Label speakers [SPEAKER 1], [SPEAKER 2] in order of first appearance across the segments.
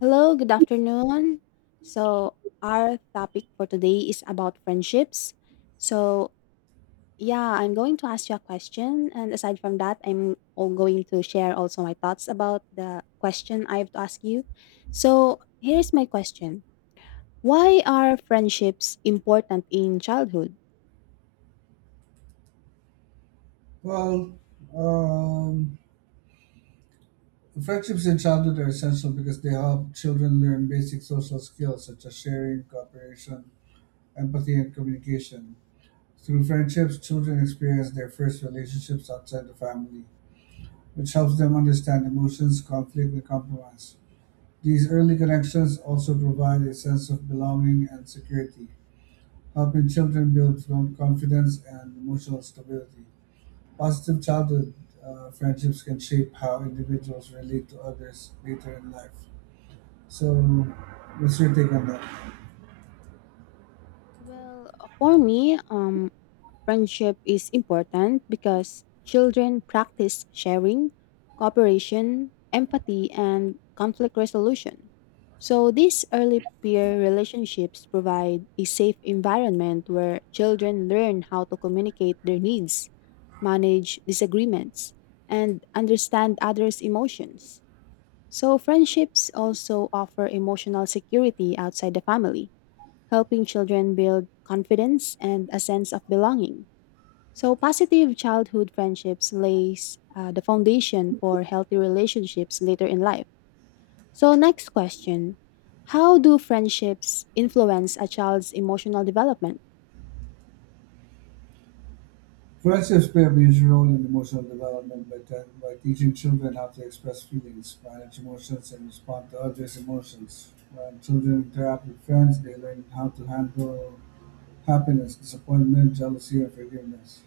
[SPEAKER 1] Hello, good afternoon. So, our topic for today is about friendships. So, yeah, I'm going to ask you a question. And aside from that, I'm all going to share also my thoughts about the question I have to ask you. So, here's my question. Why are friendships important in childhood?
[SPEAKER 2] Well, um, Friendships in childhood are essential because they help children learn basic social skills such as sharing, cooperation, empathy, and communication. Through friendships, children experience their first relationships outside the family, which helps them understand emotions, conflict, and compromise. These early connections also provide a sense of belonging and security, helping children build confidence and emotional stability. Positive childhood friendships can shape how individuals relate to others later in life. So, what's your take on that?
[SPEAKER 1] Well, for me, friendship is important because children practice sharing, cooperation, empathy, and conflict resolution. So, these early peer relationships provide a safe environment where children learn how to communicate their needs, manage disagreements, and understand others' emotions. So, friendships also offer emotional security outside the family, helping children build confidence and a sense of belonging. So, positive childhood friendships lays the foundation for healthy relationships later in life. So, next question. How do friendships influence a child's emotional development?
[SPEAKER 2] Friendships play a major role in emotional development by teaching children how to express feelings, manage emotions, and respond to others' emotions. When children interact with friends, they learn how to handle happiness, disappointment, jealousy, and forgiveness.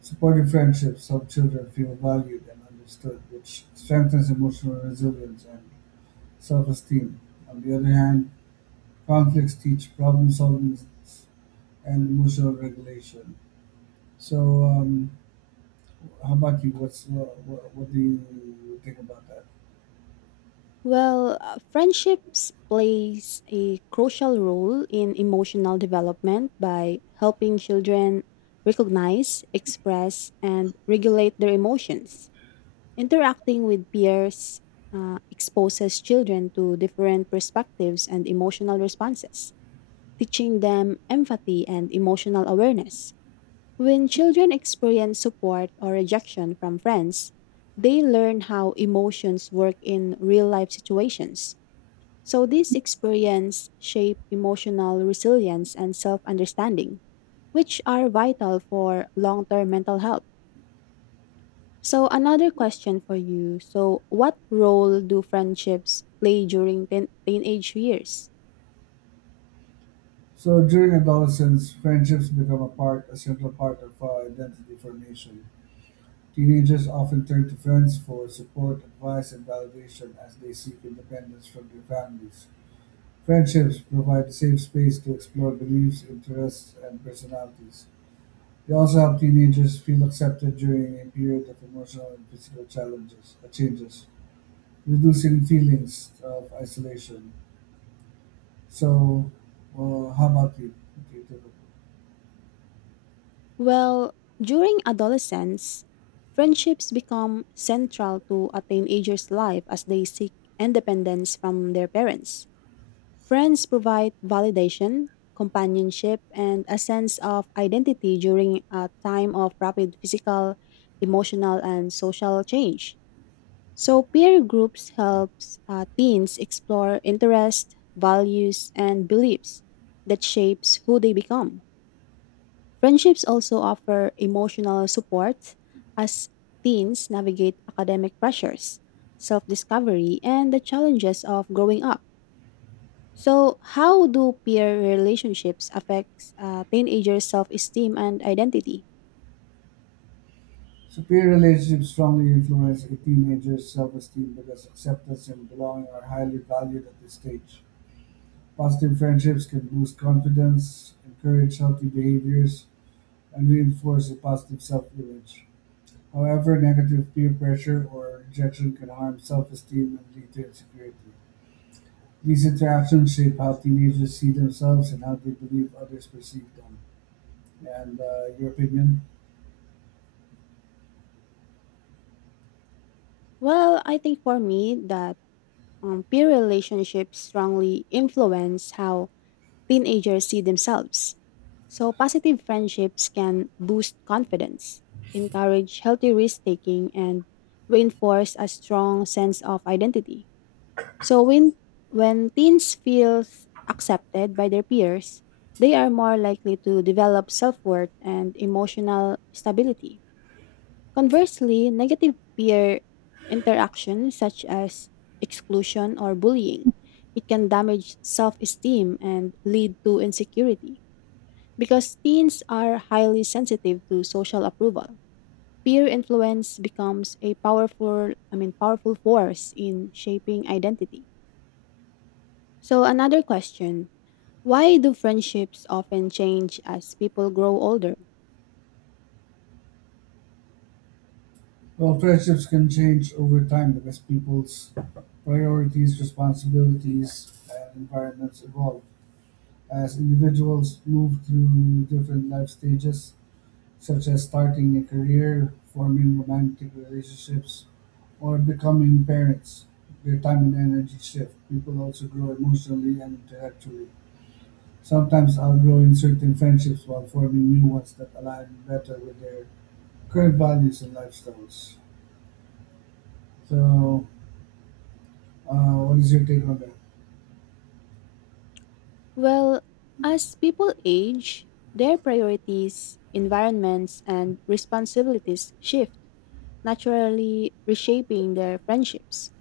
[SPEAKER 2] Supportive friendships help children feel valued and understood, which strengthens emotional resilience and self-esteem. On the other hand, conflicts teach problem-solving and emotional regulation. So, um, how about you? What's what do you think about that?
[SPEAKER 1] Well, friendships plays a crucial role in emotional development by helping children recognize, express, and regulate their emotions. Interacting with peers exposes children to different perspectives and emotional responses, teaching them empathy and emotional awareness. When children experience support or rejection from friends, they learn how emotions work in real life situations. So, these experience shape emotional resilience and self understanding, which are vital for long term mental health. So, another question for you. So, what role do friendships play during teenage years?
[SPEAKER 2] So, during adolescence, friendships become a central part of identity formation. Teenagers often turn to friends for support, advice, and validation as they seek independence from their families. Friendships provide a safe space to explore beliefs, interests, and personalities. They also help teenagers feel accepted during a period of emotional and physical challenges changes, reducing feelings of isolation. So, how about you? What do it?
[SPEAKER 1] Well, during adolescence, friendships become central to a teenager's life as they seek independence from their parents. Friends provide validation, companionship, and a sense of identity during a time of rapid physical, emotional, and social change. So peer groups helps teens explore interests, values, and beliefs that shapes who they become. Friendships also offer emotional support as teens navigate academic pressures, self-discovery, and the challenges of growing up. So, how do peer relationships affect teenagers' self-esteem and identity?
[SPEAKER 2] Superior relationships strongly influence a teenager's self-esteem because acceptance and belonging are highly valued at this stage. Positive friendships can boost confidence, encourage healthy behaviors, and reinforce a positive self-image. However, negative peer pressure or rejection can harm self-esteem and lead to insecurity. These interactions shape how teenagers see themselves and how they believe others perceive them. And your opinion?
[SPEAKER 1] Well, I think for me that peer relationships strongly influence how teenagers see themselves. So, positive friendships can boost confidence, encourage healthy risk taking, and reinforce a strong sense of identity. So, when teens feel accepted by their peers, they are more likely to develop self worth and emotional stability. Conversely, negative peer interactions such as exclusion or bullying, it can damage self-esteem and lead to insecurity because teens are highly sensitive to social approval. Peer influence becomes a powerful, I mean powerful force in shaping identity. So another question, why do friendships often change as people grow older?
[SPEAKER 2] Well, friendships can change over time because people's priorities, responsibilities, and environments evolve. As individuals move through different life stages, such as starting a career, forming romantic relationships, or becoming parents, their time and energy shift. People also grow emotionally and intellectually, sometimes outgrowing certain friendships while forming new ones that align better with their current values and lifestyles. So, what is your take on that?
[SPEAKER 1] Well, as people age, their priorities, environments, and responsibilities shift, naturally reshaping their friendships.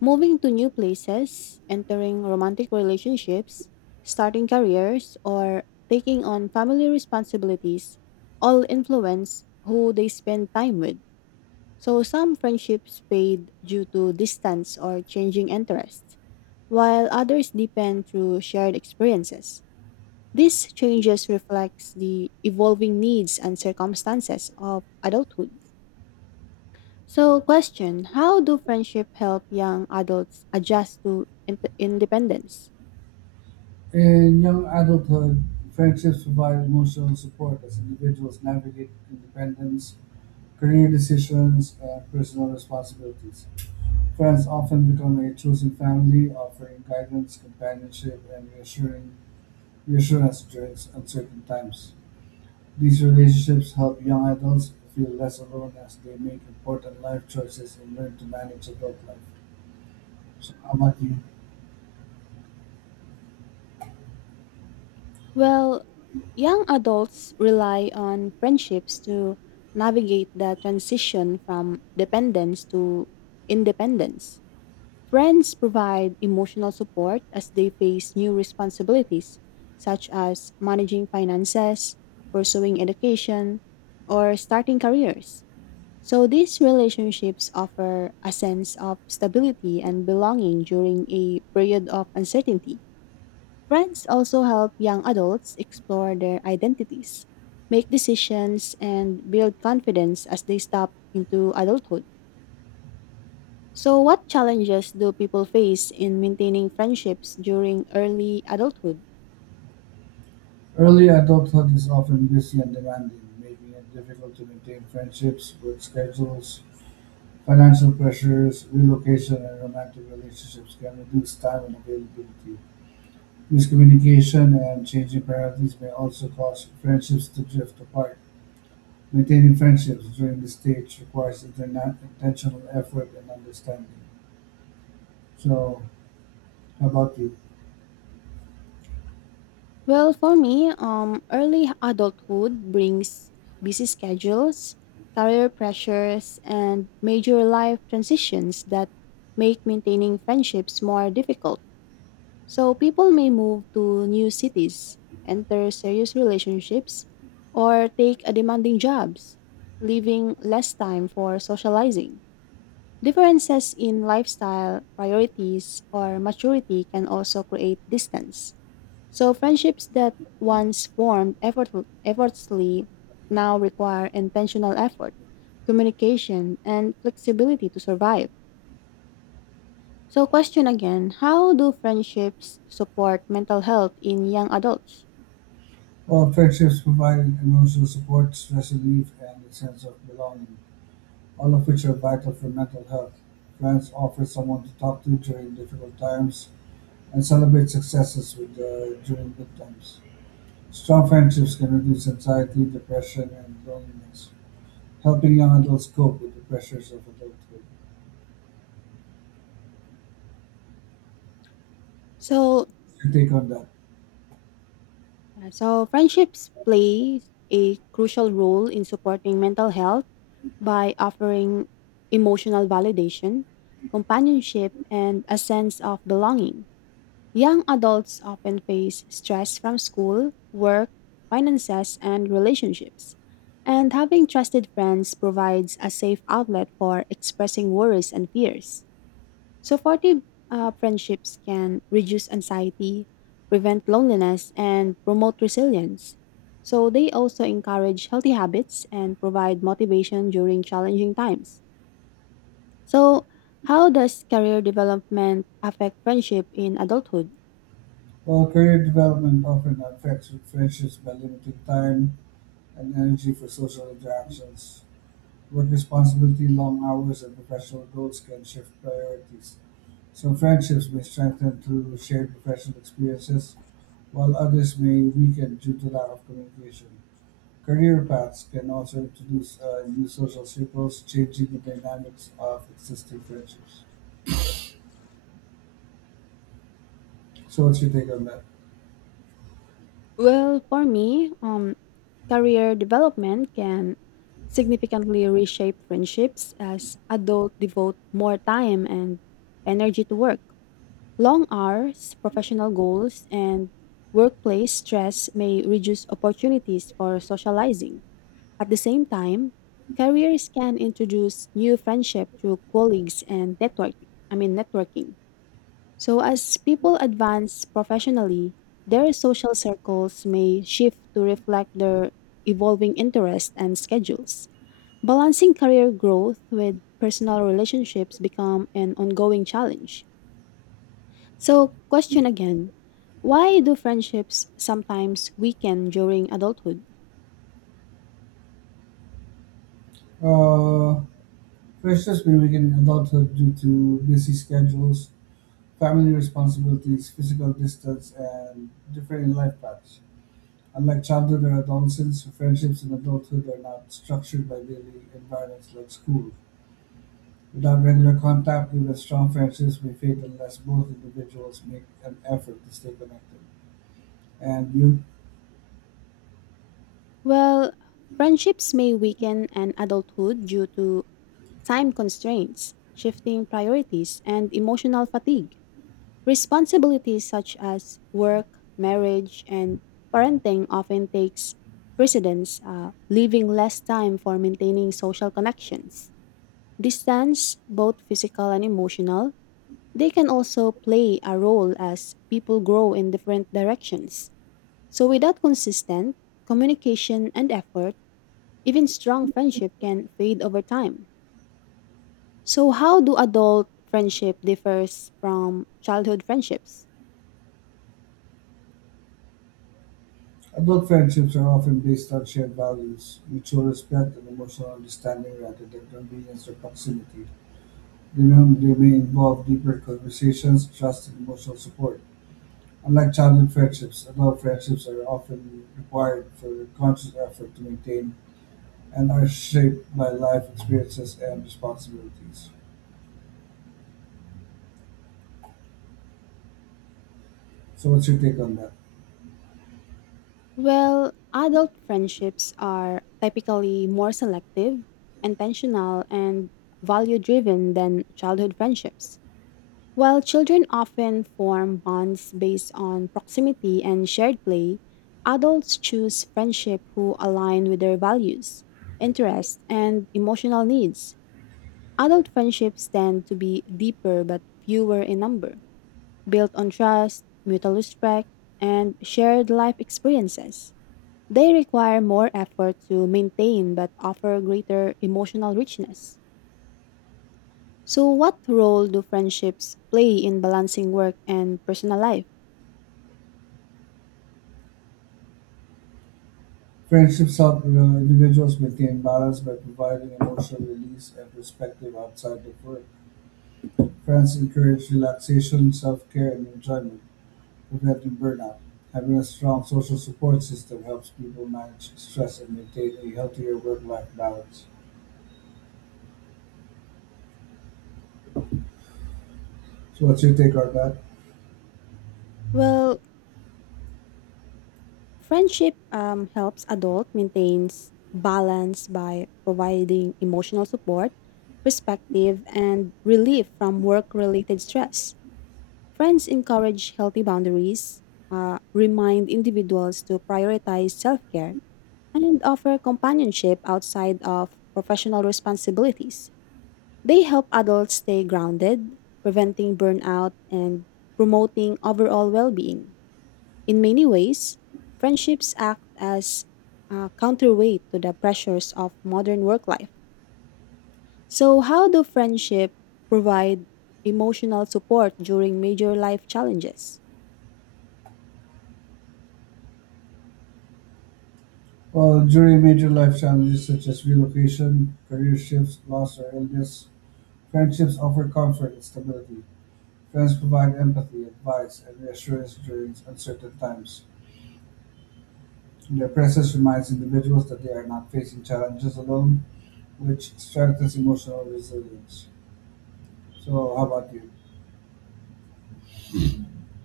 [SPEAKER 1] Moving to new places, entering romantic relationships, starting careers, or taking on family responsibilities all influence who they spend time with. So some friendships fade due to distance or changing interests, while others deepen through shared experiences. These changes reflects the evolving needs and circumstances of adulthood. So, question, how do friendship help young adults adjust to independence?
[SPEAKER 2] In young adulthood, friendships provide emotional support as individuals navigate independence, career decisions, and personal responsibilities. Friends often become a chosen family, offering guidance, companionship, and reassuring reassurance during uncertain times. These relationships help young adults feel less alone as they make important life choices and learn to manage adult life. So, how about you?
[SPEAKER 1] Well, young adults rely on friendships to navigate the transition from dependence to independence. Friends provide emotional support as they face new responsibilities, such as managing finances, pursuing education, or starting careers. So, these relationships offer a sense of stability and belonging during a period of uncertainty. Friends also help young adults explore their identities, make decisions, and build confidence as they step into adulthood. So, what challenges do people face in maintaining friendships during early adulthood?
[SPEAKER 2] Early adulthood is often busy and demanding, making it difficult to maintain friendships. Work schedules, financial pressures, relocation, and romantic relationships can reduce time and availability. Miscommunication and changing priorities may also cause friendships to drift apart. Maintaining friendships during this stage requires intentional effort and understanding. So, how about you?
[SPEAKER 1] Well, for me, early adulthood brings busy schedules, career pressures, and major life transitions that make maintaining friendships more difficult. So, people may move to new cities, enter serious relationships, or take a demanding jobs, leaving less time for socializing. Differences in lifestyle, priorities, or maturity can also create distance. So, friendships that once formed effortlessly now require intentional effort, communication, and flexibility to survive. So, question again. How do friendships support mental health in young adults?
[SPEAKER 2] Well, friendships provide emotional support, stress relief, and a sense of belonging, all of which are vital for mental health. Friends offer someone to talk to during difficult times and celebrate successes with, during good times. Strong friendships can reduce anxiety, depression, and loneliness, helping young adults cope with the pressures of adulthood.
[SPEAKER 1] So,
[SPEAKER 2] Your take on that?
[SPEAKER 1] yeah, so, friendships play a crucial role in supporting mental health by offering emotional validation, companionship, and a sense of belonging. Young adults often face stress from school, work, finances, and relationships. And having trusted friends provides a safe outlet for expressing worries and fears. Supportive friendships can reduce anxiety, prevent loneliness, and promote resilience. So, they also encourage healthy habits and provide motivation during challenging times. So, how does career development affect friendship in adulthood?
[SPEAKER 2] While career development often affects friendships by limiting time and energy for social interactions, work responsibility, long hours, and professional goals can shift priorities. Some friendships may strengthen through shared professional experiences, while others may weaken due to lack of communication. Career paths can also introduce new social circles, changing the dynamics of existing friendships. So, what's your take on that?
[SPEAKER 1] Well, for me, career development can significantly reshape friendships as adults devote more time and energy to work. Long hours, professional goals, and workplace stress may reduce opportunities for socializing. At the same time, careers can introduce new friendship through colleagues and networking. I mean networking. So as people advance professionally, their social circles may shift to reflect their evolving interests and schedules. Balancing career growth with personal relationships become an ongoing challenge. So, question again. Why do friendships sometimes weaken during adulthood?
[SPEAKER 2] Uh, Freshers may begin in adulthood due to busy schedules, family responsibilities, physical distance, and differing life paths. Unlike childhood or adolescence, friendships in adulthood are not structured by daily environments like school. Without regular contact, even strong friendships may fade unless both individuals make an effort to stay connected. And you,
[SPEAKER 1] Well, friendships may weaken in adulthood due to time constraints, shifting priorities, and emotional fatigue. Responsibilities such as work, marriage, and parenting often takes precedence, leaving less time for maintaining social connections. Distance, both physical and emotional, they can also play a role as people grow in different directions. So, without consistent communication and effort, even strong friendship can fade over time. So, how do adult friendship differs from childhood friendships?
[SPEAKER 2] adult friendships are often based on shared values, mutual respect, and emotional understanding rather than convenience or proximity. They may involve deeper conversations, trust, and emotional support. Unlike childhood friendships, adult friendships are often required for conscious effort to maintain and are shaped by life experiences and responsibilities. So, what's your take on that?
[SPEAKER 1] Well, adult friendships are typically more selective, intentional, and value driven than childhood friendships. While children often form bonds based on proximity and shared play, adults choose friendship who align with their values, interests, and emotional needs. Adult friendships tend to be deeper but fewer in number, built on trust, mutual respect, and shared life experiences. They require more effort to maintain but offer greater emotional richness. So, what role do friendships play in balancing work and personal life?
[SPEAKER 2] Friendships help individuals maintain balance by providing emotional release and perspective outside of work. Friends encourage relaxation, self care, and enjoyment, preventing burnout. Having a strong social support system helps people manage stress and maintain a healthier work-life balance. So, what's your take on that?
[SPEAKER 1] Well, friendship helps adult maintains balance by providing emotional support, perspective, and relief from work-related stress. Friends encourage healthy boundaries, remind individuals to prioritize self-care, and offer companionship outside of professional responsibilities. They help adults stay grounded, preventing burnout and promoting overall well-being. In many ways, friendships act as a counterweight to the pressures of modern work life. So, how do friendship provide emotional support during major life challenges?
[SPEAKER 2] Well, during major life challenges such as relocation, career shifts, loss, or illness, friendships offer comfort and stability. Friends provide empathy, advice, and reassurance during uncertain times. Their presence reminds individuals that they are not facing challenges alone, which strengthens emotional resilience. So, how about you?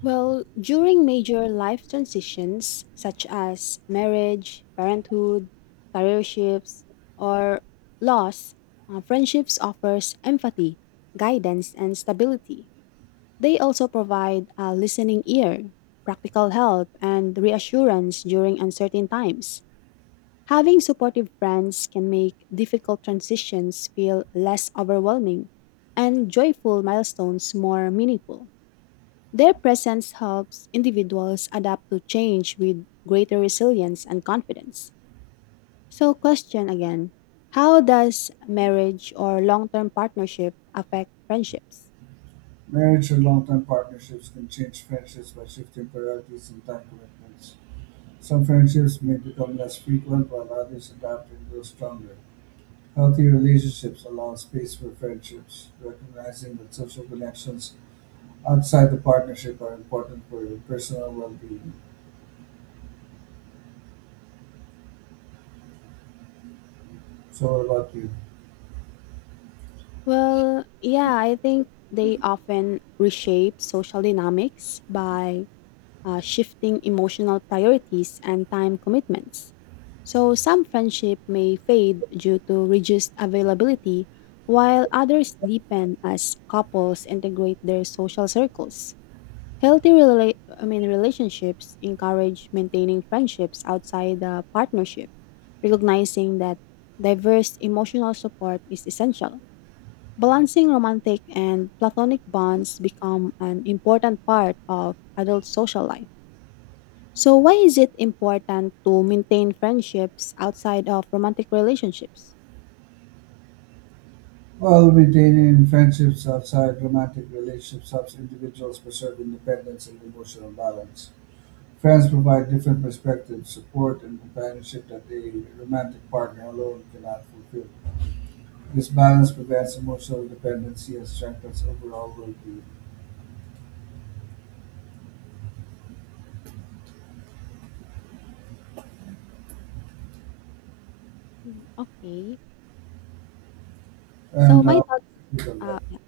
[SPEAKER 1] Well, during major life transitions such as marriage, parenthood, career shifts, or loss, friendships offers empathy, guidance, and stability. They also provide a listening ear, practical help, and reassurance during uncertain times. Having supportive friends can make difficult transitions feel less overwhelming and joyful milestones more meaningful. Their presence helps individuals adapt to change with greater resilience and confidence. So, question again. How does marriage or long term partnership affect friendships?
[SPEAKER 2] Marriage or long-term partnerships can change friendships by shifting priorities and time commitments. Some friendships may become less frequent, while others adapt and grow stronger. Healthy relationships allow space for friendships, recognizing that social connections outside the partnership are important for your personal well-being. So, what about you?
[SPEAKER 1] Well, yeah, I think they often reshape social dynamics by shifting emotional priorities and time commitments. So some friendship may fade due to reduced availability, while others deepen as couples integrate their social circles. Healthy relationships encourage maintaining friendships outside the partnership, recognizing that diverse emotional support is essential. Balancing romantic and platonic bonds become an important part of adult social life. So why is it important to maintain friendships outside of romantic relationships?
[SPEAKER 2] While maintaining friendships outside romantic relationships helps individuals preserve independence and emotional balance. Fans provide different perspectives, support, and companionship that a romantic partner alone cannot fulfill. This balance prevents emotional dependency and strengthens overall well-being
[SPEAKER 1] Mm, okay. So
[SPEAKER 2] and
[SPEAKER 1] my thoughts
[SPEAKER 2] people love.
[SPEAKER 1] yeah.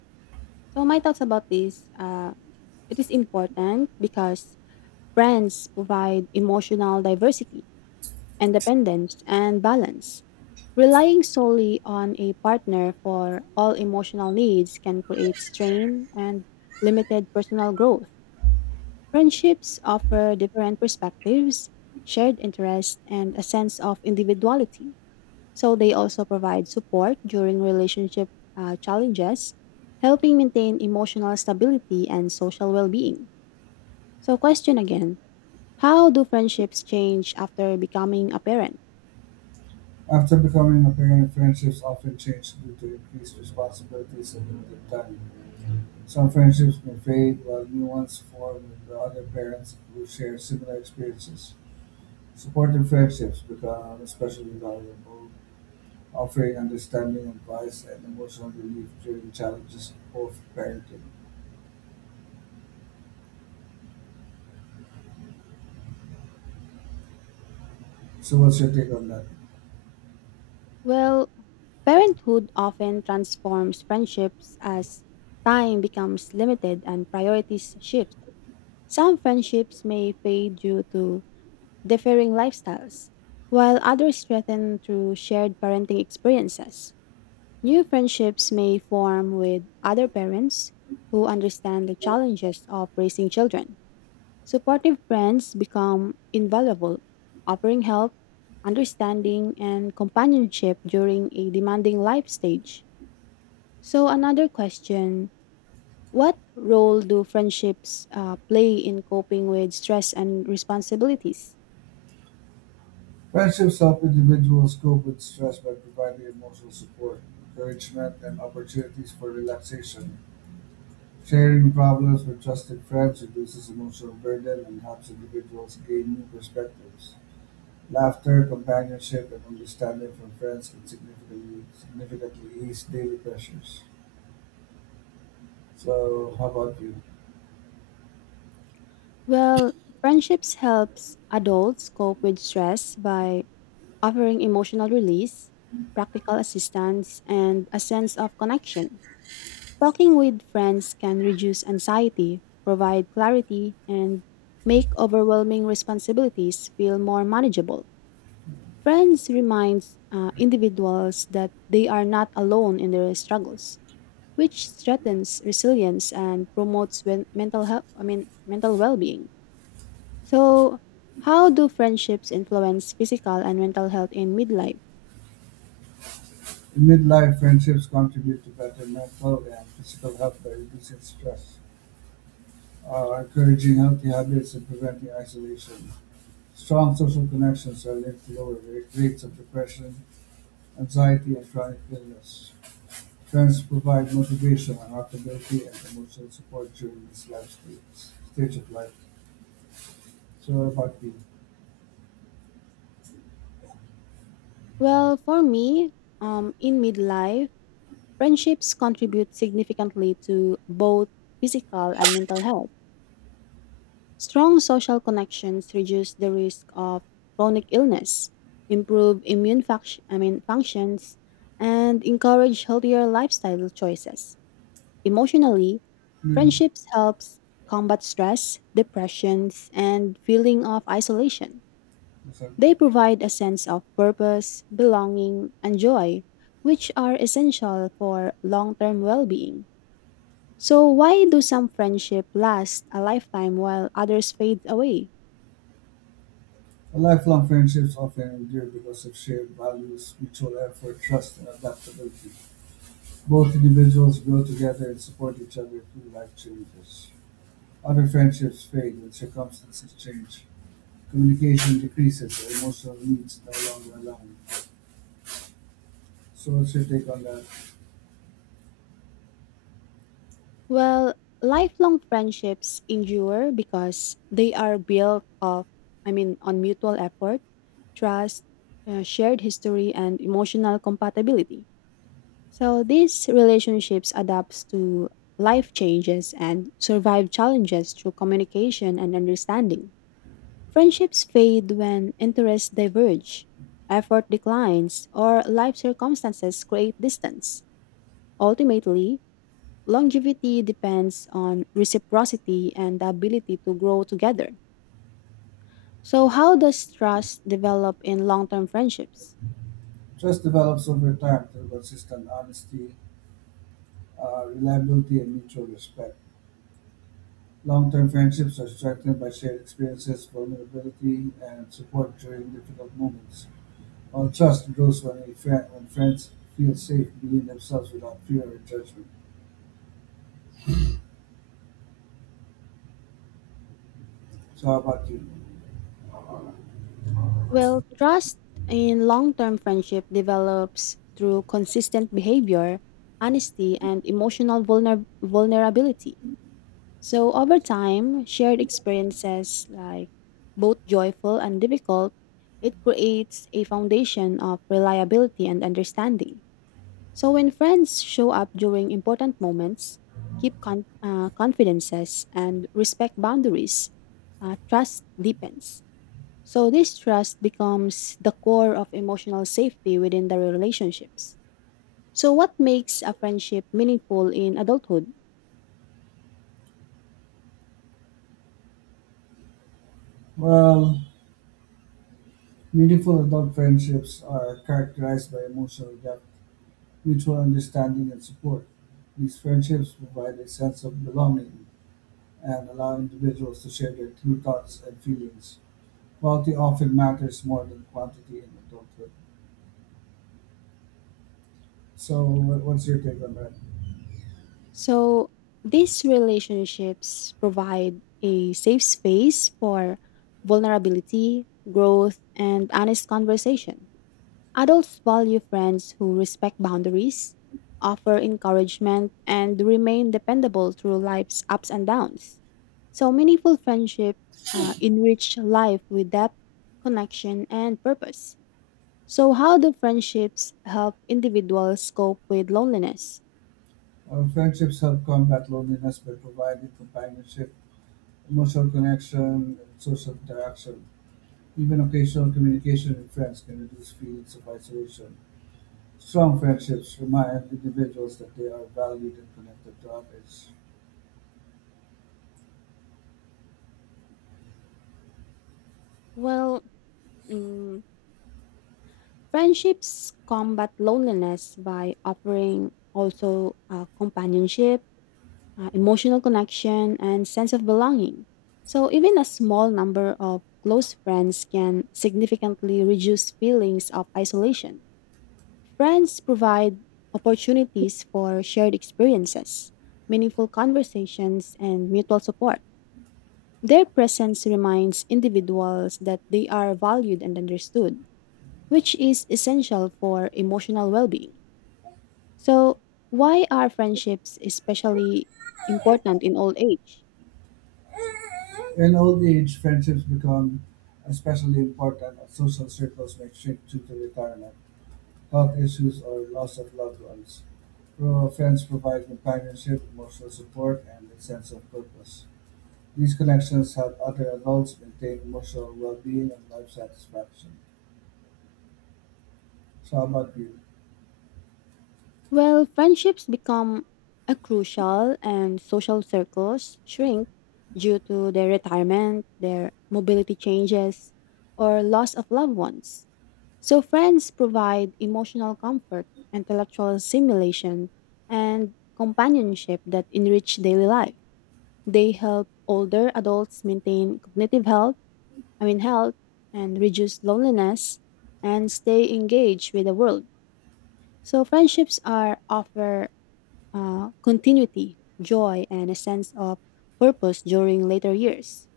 [SPEAKER 1] So my thoughts about this. It is important because friends provide emotional diversity, independence and balance. Relying solely on a partner for all emotional needs can create strain and limited personal growth. Friendships offer different perspectives, shared interests, and a sense of individuality. So they also provide support during relationship challenges, helping maintain emotional stability and social well being. So, question again. How do friendships change after becoming a parent?
[SPEAKER 2] After becoming a parent, friendships often change due to increased responsibilities and limited time. Some friendships may fade, while new ones form with the other parents who share similar experiences. Supportive friendships become especially valuable, offering understanding, advice, and emotional relief during challenges of parenting. So, what's your take on that?
[SPEAKER 1] Well, parenthood often transforms friendships as time becomes limited and priorities shift. Some friendships may fade due to differing lifestyles, while others strengthen through shared parenting experiences. New friendships may form with other parents who understand the challenges of raising children. Supportive friends become invaluable, offering help, understanding, and companionship during a demanding life stage. So, another question. What role do friendships play in coping with stress and responsibilities?
[SPEAKER 2] Friendships help individuals cope with stress by providing emotional support, encouragement, and opportunities for relaxation. Sharing problems with trusted friends reduces emotional burden and helps individuals gain new perspectives. Laughter, companionship, and understanding from friends can significantly ease daily pressures. So, how about you?
[SPEAKER 1] Well, friendships helps adults cope with stress by offering emotional release, practical assistance, and a sense of connection. Talking with friends can reduce anxiety, provide clarity, and make overwhelming responsibilities feel more manageable. Friends reminds individuals that they are not alone in their struggles, which strengthens resilience and promotes mental health. I mean, mental well-being. So, how do friendships influence physical and mental health in midlife?
[SPEAKER 2] In midlife, friendships contribute to better mental and physical health by reducing stress, encouraging healthy habits, and preventing isolation. Strong social connections are linked to lower rates of depression, anxiety, and chronic illness. Friends provide motivation, accountability, and emotional support during this stage of life. So, what about you?
[SPEAKER 1] Well, for me, in midlife, friendships contribute significantly to both physical and mental health. Strong social connections reduce the risk of chronic illness, improve immune function, I mean functions, and encourage healthier lifestyle choices. Emotionally,
[SPEAKER 2] Hmm.
[SPEAKER 1] friendships helps combat stress, depressions, and feeling of isolation.
[SPEAKER 2] Listen.
[SPEAKER 1] They provide a sense of purpose, belonging, and joy, which are essential for long-term well-being. So why do some friendship last a lifetime while others fade away?
[SPEAKER 2] Lifelong friendships often endure because of shared values, mutual effort, trust, and adaptability. Both individuals grow together and support each other through life changes. Other friendships fade when circumstances change, communication decreases, and emotional needs no longer align. So, what's your take on that?
[SPEAKER 1] Well, lifelong friendships endure because they are built of, I mean, on mutual effort, trust, shared history, and emotional compatibility. So these relationships adapts to life changes and survive challenges through communication and understanding. Friendships fade when interests diverge, effort declines, or life circumstances create distance. Ultimately, longevity depends on reciprocity and the ability to grow together. So, how does trust develop in long term friendships?
[SPEAKER 2] Trust develops over time through consistent honesty, reliability, and mutual respect. Long term friendships are strengthened by shared experiences, vulnerability, and support during difficult moments. While trust grows when friends feel safe being themselves without fear or judgment. So, how about you?
[SPEAKER 1] Well, trust in long term friendship develops through consistent behavior, honesty, and emotional vulnerability. So, over time, shared experiences like both joyful and difficult, it creates a foundation of reliability and understanding. So when friends show up during important moments, keep confidences and respect boundaries, trust deepens. So this trust becomes the core of emotional safety within the relationships. So what makes a friendship meaningful in adulthood?
[SPEAKER 2] Well, meaningful adult friendships are characterized by emotional depth, mutual understanding, and support. These friendships provide a sense of belonging and allow individuals to share their true thoughts and feelings. Quality often matters more than quantity in adulthood. So, what's your take on that?
[SPEAKER 1] So these relationships provide a safe space for vulnerability, growth, and honest conversation. Adults value friends who respect boundaries, offer encouragement, and remain dependable through life's ups and downs. So, meaningful friendship enrich life with depth, connection, and purpose. So, how do friendships help individuals cope with loneliness?
[SPEAKER 2] Friendships help combat loneliness by providing companionship, emotional connection, and social interaction. Even occasional communication with friends can reduce feelings of isolation. Strong friendships remind individuals that they are valued and connected to others.
[SPEAKER 1] Well, mm, friendships combat loneliness by offering also companionship emotional connection, and sense of belonging. So, even a small number of close friends can significantly reduce feelings of isolation. Friends provide opportunities for shared experiences, meaningful conversations, and mutual support. Their presence reminds individuals that they are valued and understood, which is essential for emotional well being. So, why are friendships especially important in old age?
[SPEAKER 2] In old age, friendships become especially important as social circles may shrink due to retirement, health issues, or loss of loved ones. Rural friends provide companionship, emotional support, and a sense of purpose. These connections help other adults maintain emotional well-being and life satisfaction. So, how about you?
[SPEAKER 1] Well, friendships become a crucial and social circles shrink due to their retirement, their mobility changes, or loss of loved ones. So, friends provide emotional comfort, intellectual stimulation, and companionship that enrich daily life. They help older adults maintain cognitive health, I mean, health, and reduce loneliness and stay engaged with the world. So, friendships are offer continuity, joy, and a sense of purpose during later years.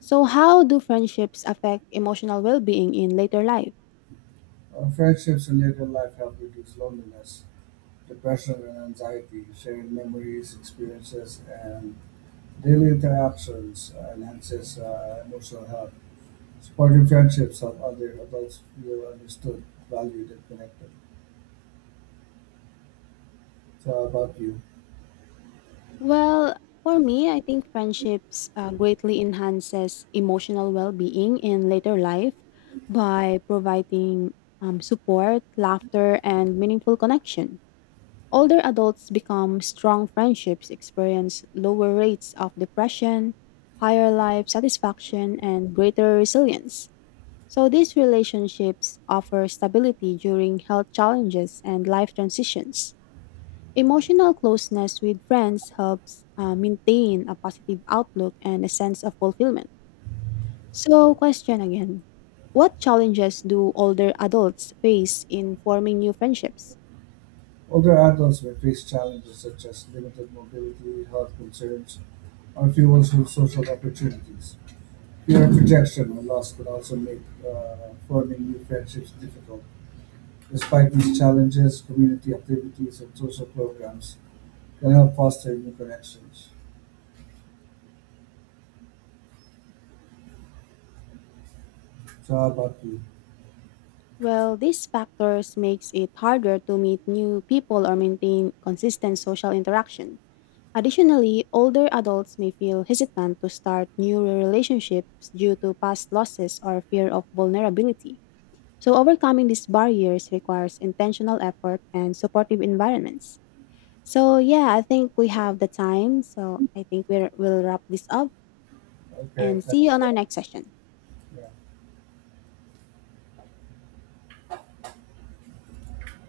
[SPEAKER 1] So, how do friendships affect emotional well being in later life?
[SPEAKER 2] Are friendships in later life help reduce loneliness, depression, and anxiety? Sharing memories, experiences, and daily interactions enhances emotional health. Supportive friendships help other adults feel understood, valued, and connected. So, how about you?
[SPEAKER 1] Well, for me, I think friendships greatly enhances emotional well being in later life by providing support, laughter, and meaningful connection. Older adults become strong friendships, experience lower rates of depression, higher life satisfaction, and greater resilience. So these relationships offer stability during health challenges and life transitions. Emotional closeness with friends helps maintain a positive outlook and a sense of fulfillment. So, question again. What challenges do older adults face in forming new friendships?
[SPEAKER 2] Older adults may face challenges such as limited mobility, health concerns, or fewer social opportunities. Fear of rejection or loss can also make forming new friendships difficult. Despite these challenges, community activities and social programs can help foster new connections. So how about you?
[SPEAKER 1] Well, these factors makes it harder to meet new people or maintain consistent social interaction. Additionally, older adults may feel hesitant to start new relationships due to past losses or fear of vulnerability. So, overcoming these barriers requires intentional effort and supportive environments. So, yeah, I think we have the time. So, I think we'll wrap this up
[SPEAKER 2] Okay.
[SPEAKER 1] and
[SPEAKER 2] That,
[SPEAKER 1] see you on our next session.
[SPEAKER 2] yeah.